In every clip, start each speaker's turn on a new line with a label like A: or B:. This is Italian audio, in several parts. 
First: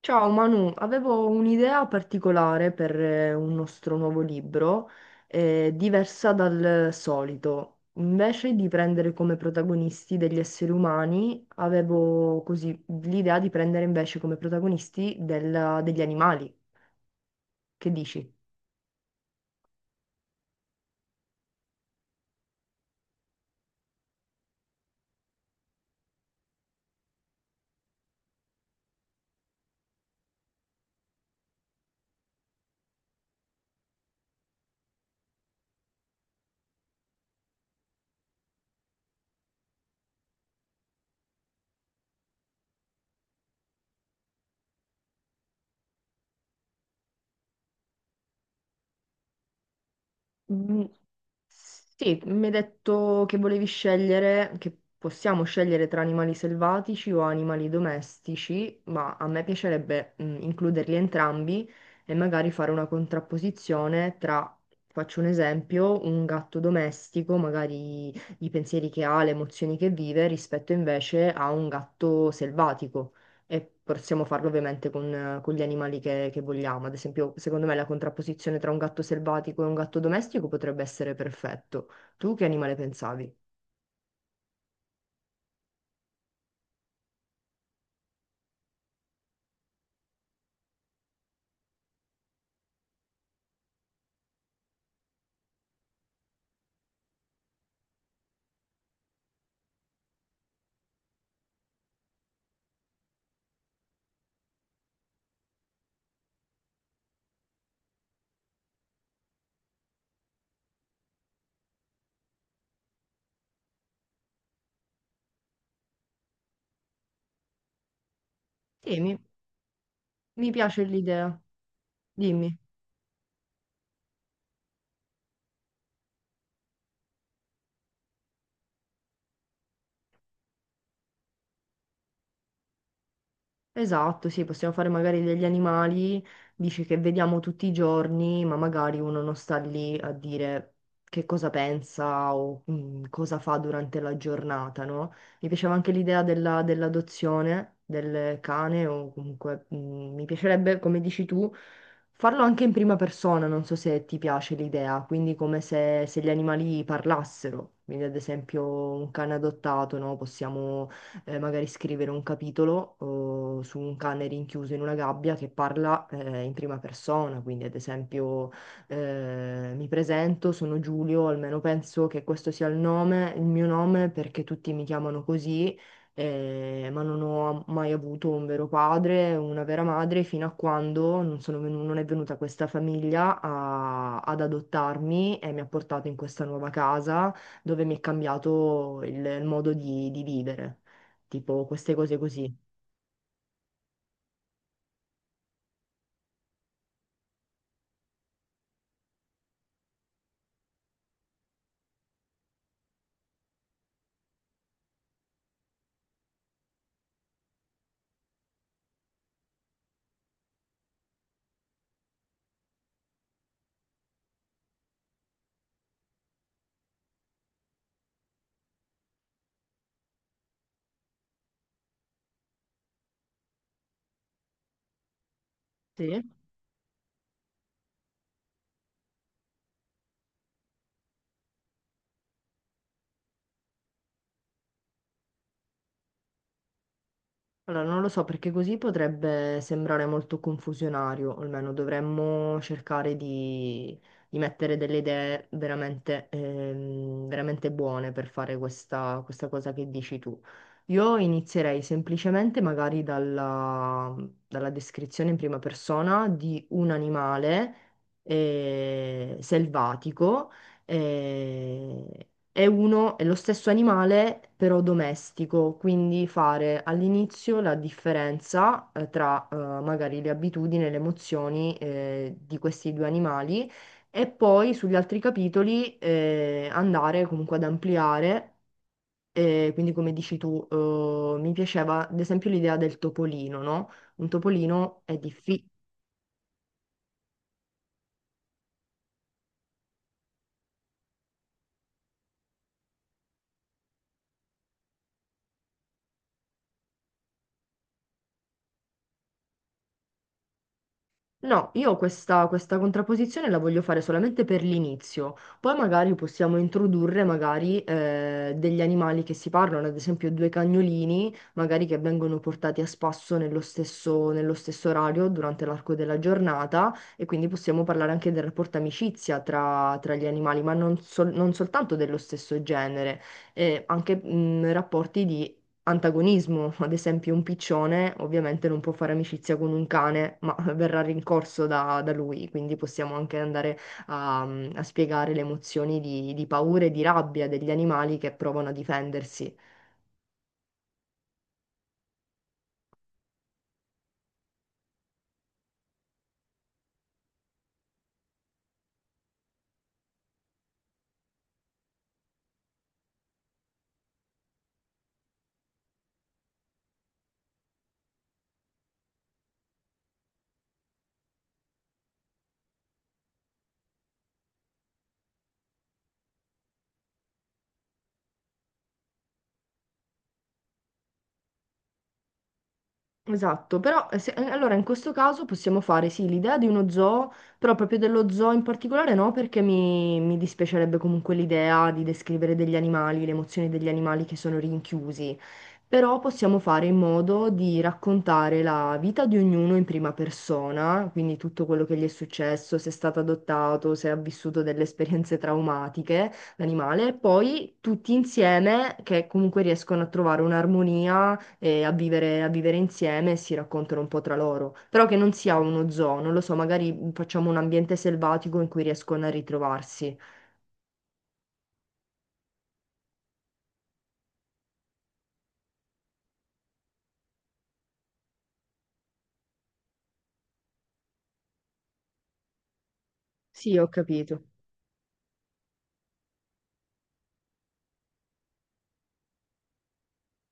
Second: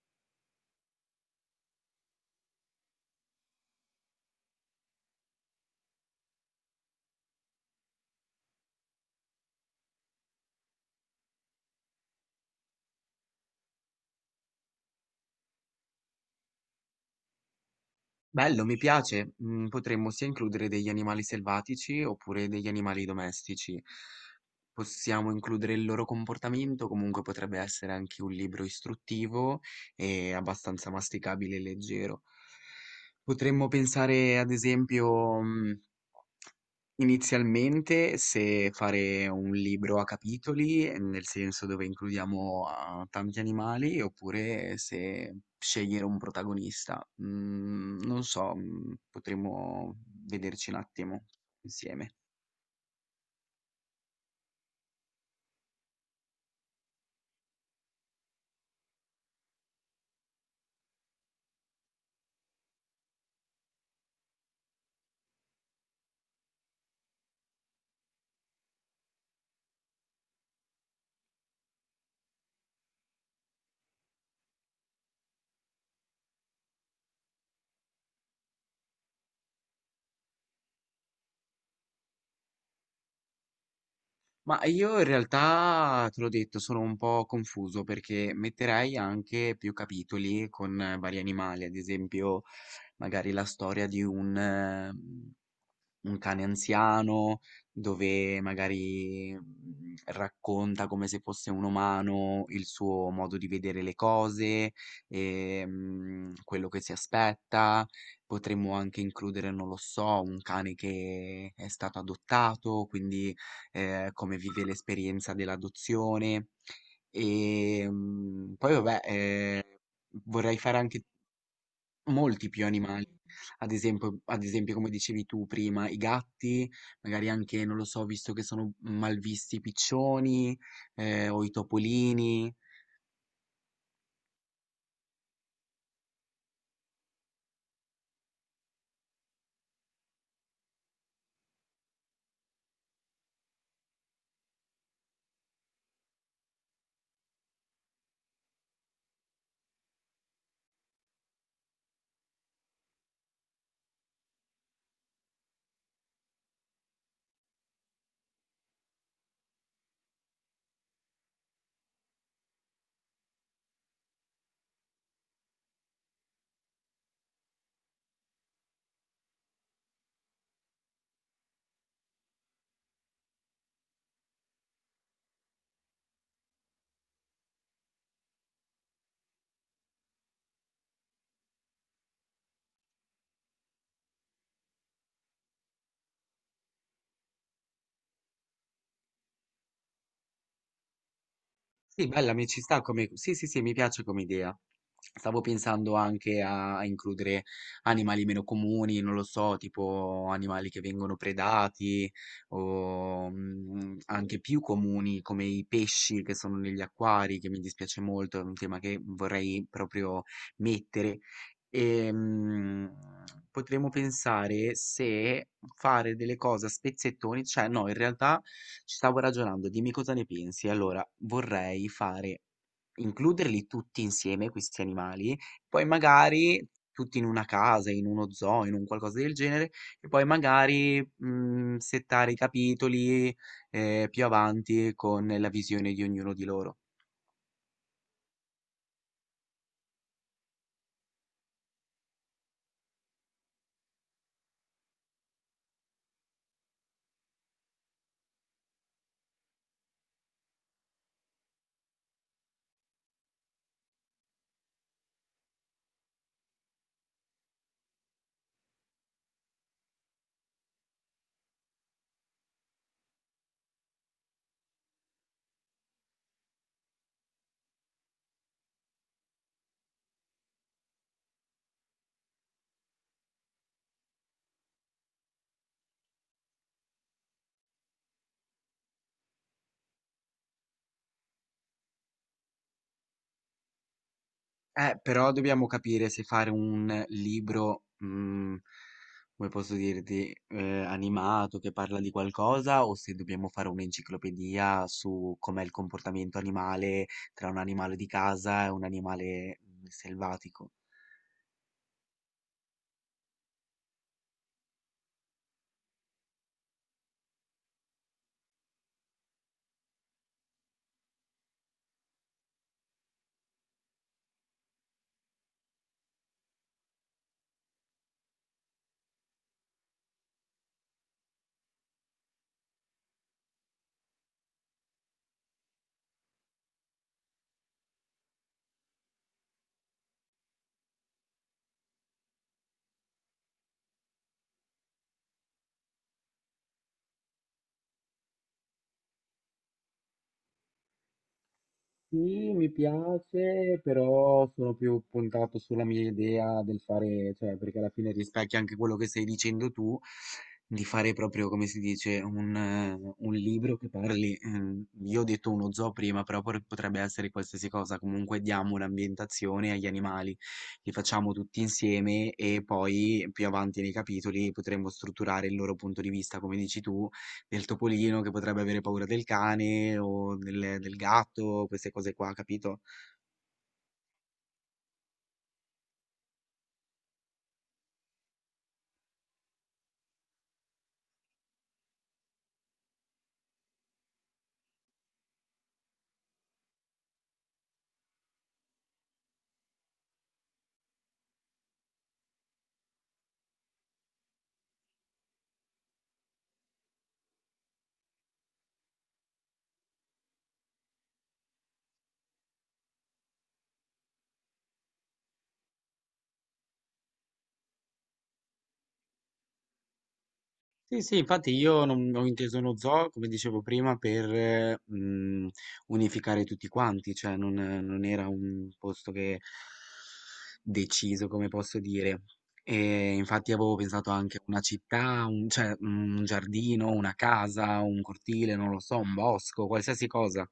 A: Ciao Manu, avevo un'idea particolare per un nostro nuovo libro, diversa dal solito. Invece di prendere come protagonisti degli esseri umani, avevo così l'idea di prendere invece come protagonisti degli animali. Che dici?
B: Bello, mi piace. Mm, potremmo sia includere degli animali selvatici oppure degli animali domestici. Possiamo includere il loro comportamento, comunque potrebbe essere anche un libro istruttivo e abbastanza masticabile e leggero. Potremmo pensare, ad esempio, inizialmente se fare un libro a capitoli, nel senso dove includiamo, tanti animali, oppure se scegliere un protagonista. Mhmm, non so, mhmm, potremmo vederci un
A: Mm,
B: attimo insieme.
A: Sì, mi hai detto che volevi scegliere, che possiamo scegliere tra animali selvatici o animali domestici, ma a me piacerebbe includerli entrambi e magari fare una contrapposizione tra, faccio un esempio, un gatto domestico, magari i pensieri che ha, le emozioni che vive, rispetto invece a un gatto selvatico. E possiamo farlo ovviamente con gli animali che vogliamo. Ad esempio, secondo me la contrapposizione tra un gatto selvatico e un gatto domestico potrebbe essere perfetto. Tu che animale pensavi?
B: Ma io in realtà, te l'ho detto, sono un po' confuso perché metterei anche più capitoli con vari animali, ad esempio magari la storia di un cane anziano, dove magari racconta come se fosse un umano il suo modo di vedere le cose, e, quello che si aspetta. Potremmo anche includere, non lo so, un cane che è stato adottato, quindi come vive l'esperienza dell'adozione. E poi
A: Sì,
B: vabbè,
A: mi, mi
B: vorrei fare
A: piace
B: anche
A: l'idea.
B: molti
A: Dimmi.
B: più animali. Ad esempio come dicevi tu prima, i gatti, magari anche, non lo so, visto che sono malvisti i piccioni, o i topolini.
A: Esatto, sì, possiamo fare magari degli animali, dici che vediamo tutti i giorni, ma magari uno non sta lì a dire che cosa pensa o cosa fa durante la giornata, no? Mi piaceva anche l'idea dell'adozione del cane o comunque mi piacerebbe, come dici tu, farlo anche in prima persona, non so se ti piace l'idea, quindi come se gli animali parlassero, quindi ad esempio un cane adottato, no? Possiamo magari scrivere un capitolo o su un cane rinchiuso in una gabbia che parla in prima persona, quindi ad esempio mi presento, sono Giulio, almeno penso che questo sia il nome, il mio nome perché tutti mi chiamano così. Ma non ho mai avuto un vero padre, una vera madre, fino a quando non è venuta questa famiglia ad adottarmi e mi ha portato in questa nuova casa dove mi è cambiato il modo di vivere, tipo queste
B: Sì,
A: cose
B: bella, mi ci
A: così.
B: sta come... Sì, sì, sì, mi piace come idea. Stavo pensando anche a includere animali meno comuni, non lo so, tipo animali che vengono predati o anche più comuni come i pesci che sono negli acquari, che mi dispiace molto, è un tema che vorrei proprio mettere. Ehm, potremmo pensare se fare delle cose a spezzettoni, cioè no, in realtà ci stavo ragionando, dimmi cosa ne pensi. Allora, vorrei fare, includerli tutti insieme, questi animali, poi
A: Sì.
B: magari tutti in una casa, in uno zoo, in un qualcosa del genere, e poi magari settare i capitoli più avanti con la visione di ognuno di loro.
A: Allora, non lo so perché così potrebbe sembrare molto confusionario, o almeno dovremmo cercare di mettere delle idee veramente, veramente buone per fare questa cosa che dici tu. Io inizierei semplicemente magari dalla descrizione in prima persona di un animale selvatico. eh, È uno, è lo stesso animale, però domestico, quindi fare all'inizio la differenza tra magari le abitudini e le emozioni di questi due animali e poi sugli altri capitoli andare comunque ad ampliare. Quindi come dici tu, mi piaceva ad esempio l'idea del topolino, no? Un topolino è
B: Però dobbiamo
A: difficile.
B: capire se fare un libro, mhmm, come posso dirti, animato che parla di qualcosa o se dobbiamo fare un'enciclopedia su com'è il comportamento animale tra un animale di casa e un animale, mhmm, selvatico.
A: No, io questa contrapposizione la voglio fare solamente per l'inizio, poi magari possiamo introdurre magari degli animali che si parlano, ad esempio due cagnolini, magari che vengono portati a spasso nello stesso orario durante l'arco della giornata e quindi possiamo parlare anche del rapporto amicizia tra, tra gli animali, ma non, non soltanto dello stesso genere, anche rapporti antagonismo, ad esempio un piccione ovviamente non può fare amicizia con un cane, ma verrà rincorso da, da lui, quindi possiamo anche andare a, a spiegare le emozioni di paura e di rabbia degli animali che provano a difendersi.
B: Sì, mi piace, però sono più puntato sulla mia idea del fare, cioè, perché alla fine rispecchia anche quello che stai dicendo tu, di fare proprio, come si dice, un libro che parli, io ho detto uno zoo prima, però potrebbe essere qualsiasi cosa, comunque diamo un'ambientazione agli animali, li facciamo tutti insieme e poi più avanti nei capitoli potremmo strutturare il loro punto di vista, come dici tu, del topolino che potrebbe avere paura del cane o del, del gatto, queste cose qua, capito?
A: Esatto, però allora in questo caso possiamo fare sì l'idea di uno zoo, però proprio dello zoo in particolare no, perché mi dispiacerebbe comunque l'idea di descrivere degli animali, le emozioni degli animali che sono rinchiusi, però possiamo fare in modo di raccontare la vita di ognuno in prima persona, quindi tutto quello che gli è successo, se è stato adottato, se ha vissuto delle esperienze traumatiche, l'animale, e poi tutti insieme che comunque riescono a trovare un'armonia a vivere insieme e si raccontano un po' tra loro. Però che non sia uno zoo, non lo so, magari facciamo un ambiente selvatico in cui riescono a ritrovarsi.
B: Sì, sì, infatti io non ho inteso uno zoo, come dicevo prima, per unificare tutti quanti, cioè non, non era un posto che deciso, come posso dire. E infatti
A: Sì,
B: avevo
A: ho
B: pensato anche a
A: capito.
B: una città, un, cioè un giardino, una casa, un cortile, non lo so, un bosco, qualsiasi cosa.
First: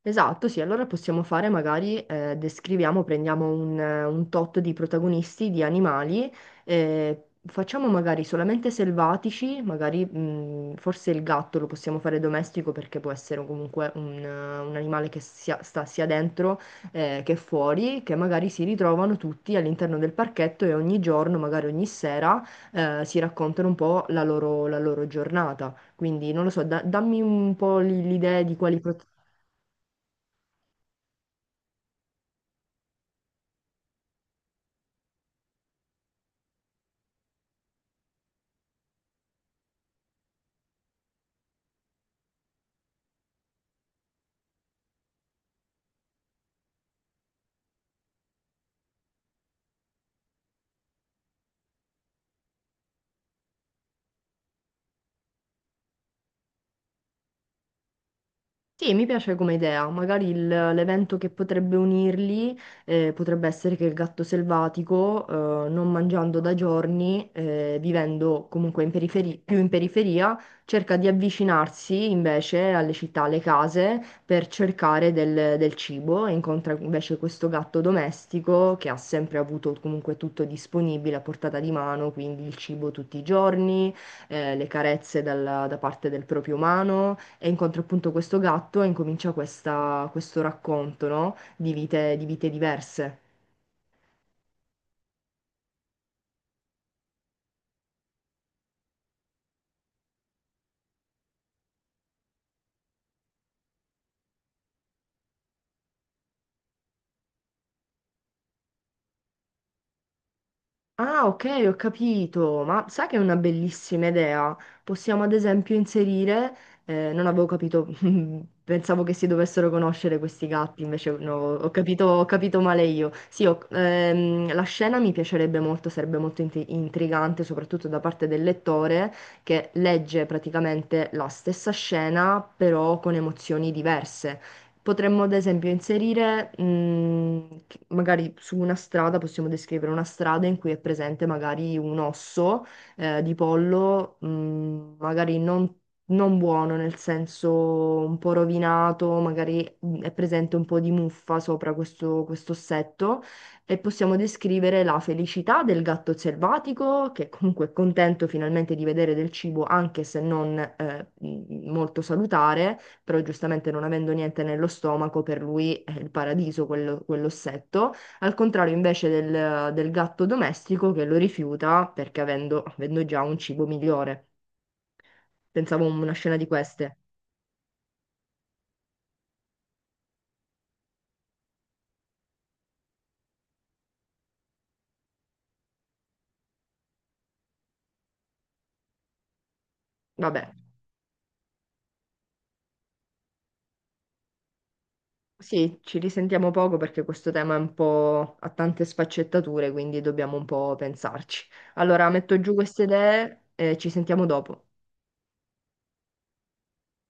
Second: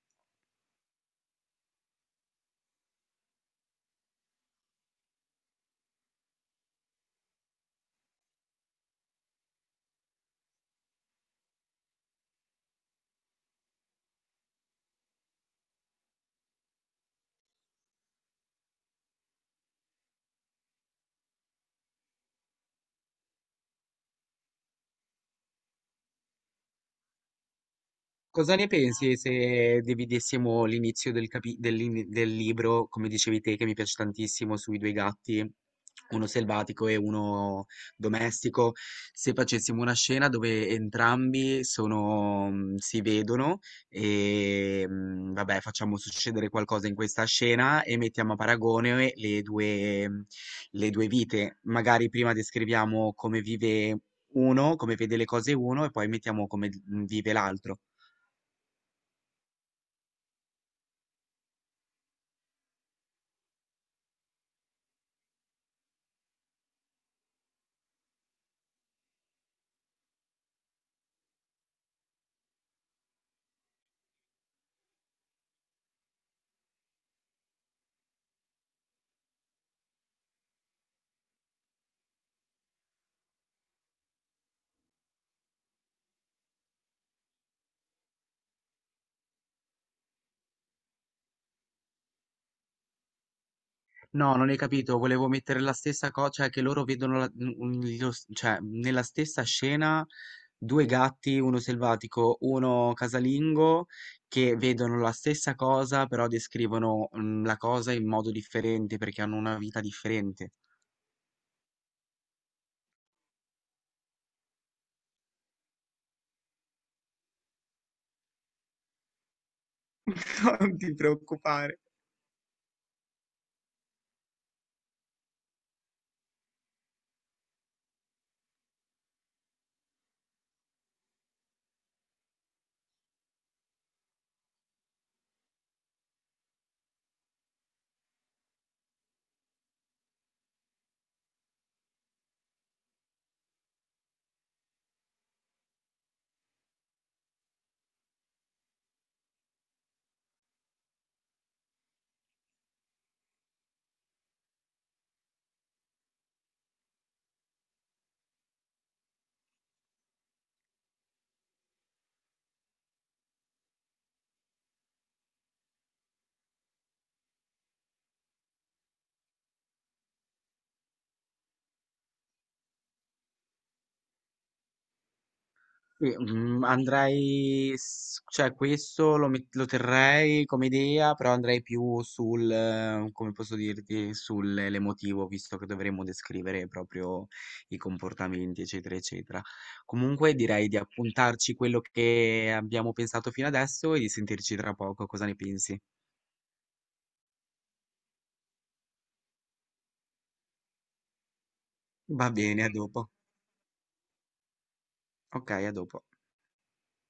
A: Esatto, sì, allora possiamo fare magari, descriviamo, prendiamo un tot di protagonisti, di animali, facciamo magari solamente selvatici, magari forse il gatto lo possiamo fare domestico perché può essere comunque un animale che sia, sta sia dentro che fuori, che magari si ritrovano tutti all'interno del parchetto e ogni giorno, magari ogni sera, si raccontano un po' la loro giornata. Quindi non lo so, dammi un po' l'idea
B: Cosa
A: di
B: ne
A: quali...
B: pensi se dividessimo l'inizio del, del libro, come dicevi te, che mi piace tantissimo, sui due gatti, uno selvatico e uno domestico, se facessimo una scena dove entrambi sono, si vedono e vabbè, facciamo succedere qualcosa in questa scena e mettiamo a paragone le due, le due vite. Magari prima descriviamo come vive uno, come vede le cose uno e poi mettiamo come vive l'altro.
A: Sì, mi piace come idea. Magari l'evento che potrebbe unirli potrebbe essere che il gatto selvatico, non mangiando da giorni, vivendo comunque in più in periferia, cerca di avvicinarsi invece alle città, alle case, per cercare del, del cibo e incontra invece questo gatto domestico che ha sempre avuto comunque tutto disponibile a portata di mano, quindi il cibo tutti i giorni le carezze da parte del proprio umano e incontra appunto questo gatto e incomincia questo racconto, no? Di vite diverse.
B: No, non hai capito, volevo mettere la stessa cosa, cioè che loro vedono cioè, nella stessa scena due gatti, uno selvatico, uno casalingo, che vedono la stessa cosa, però descrivono la cosa in modo differente perché hanno una vita differente.
A: Ah, ok, ho capito, ma sai che è una bellissima idea. Possiamo ad esempio inserire, non avevo capito, pensavo che si dovessero conoscere questi
B: Non
A: gatti,
B: ti
A: invece no,
B: preoccupare.
A: ho capito male io. Sì, la scena mi piacerebbe molto, sarebbe molto intrigante, soprattutto da parte del lettore che legge praticamente la stessa scena, però con emozioni diverse. Potremmo ad esempio inserire, magari su una strada, possiamo descrivere una strada in cui è presente magari un osso di pollo, magari non buono, nel senso un po' rovinato, magari è presente un po' di muffa sopra questo, questo ossetto e possiamo descrivere la felicità del gatto selvatico, che comunque è contento finalmente di vedere del cibo, anche se non molto salutare, però giustamente non avendo niente nello stomaco, per lui è il paradiso quell'ossetto, al contrario invece del, del gatto domestico che lo rifiuta perché avendo già un cibo migliore. Pensavo a
B: Qui,
A: una scena di
B: mhmm,
A: queste.
B: andrei s cioè questo lo terrei come idea, però andrei più sul come posso dirti, sul l'emotivo, visto che dovremmo descrivere proprio i comportamenti, eccetera, eccetera. Comunque
A: Vabbè,
B: direi di appuntarci quello che abbiamo pensato fino adesso e di sentirci tra poco, cosa ne
A: sì,
B: pensi?
A: ci risentiamo poco perché questo tema è un po' ha tante sfaccettature, quindi dobbiamo un po' pensarci. Allora,
B: Va
A: metto giù
B: bene, a
A: queste
B: dopo.
A: idee e ci sentiamo dopo.
B: Okay, a dopo.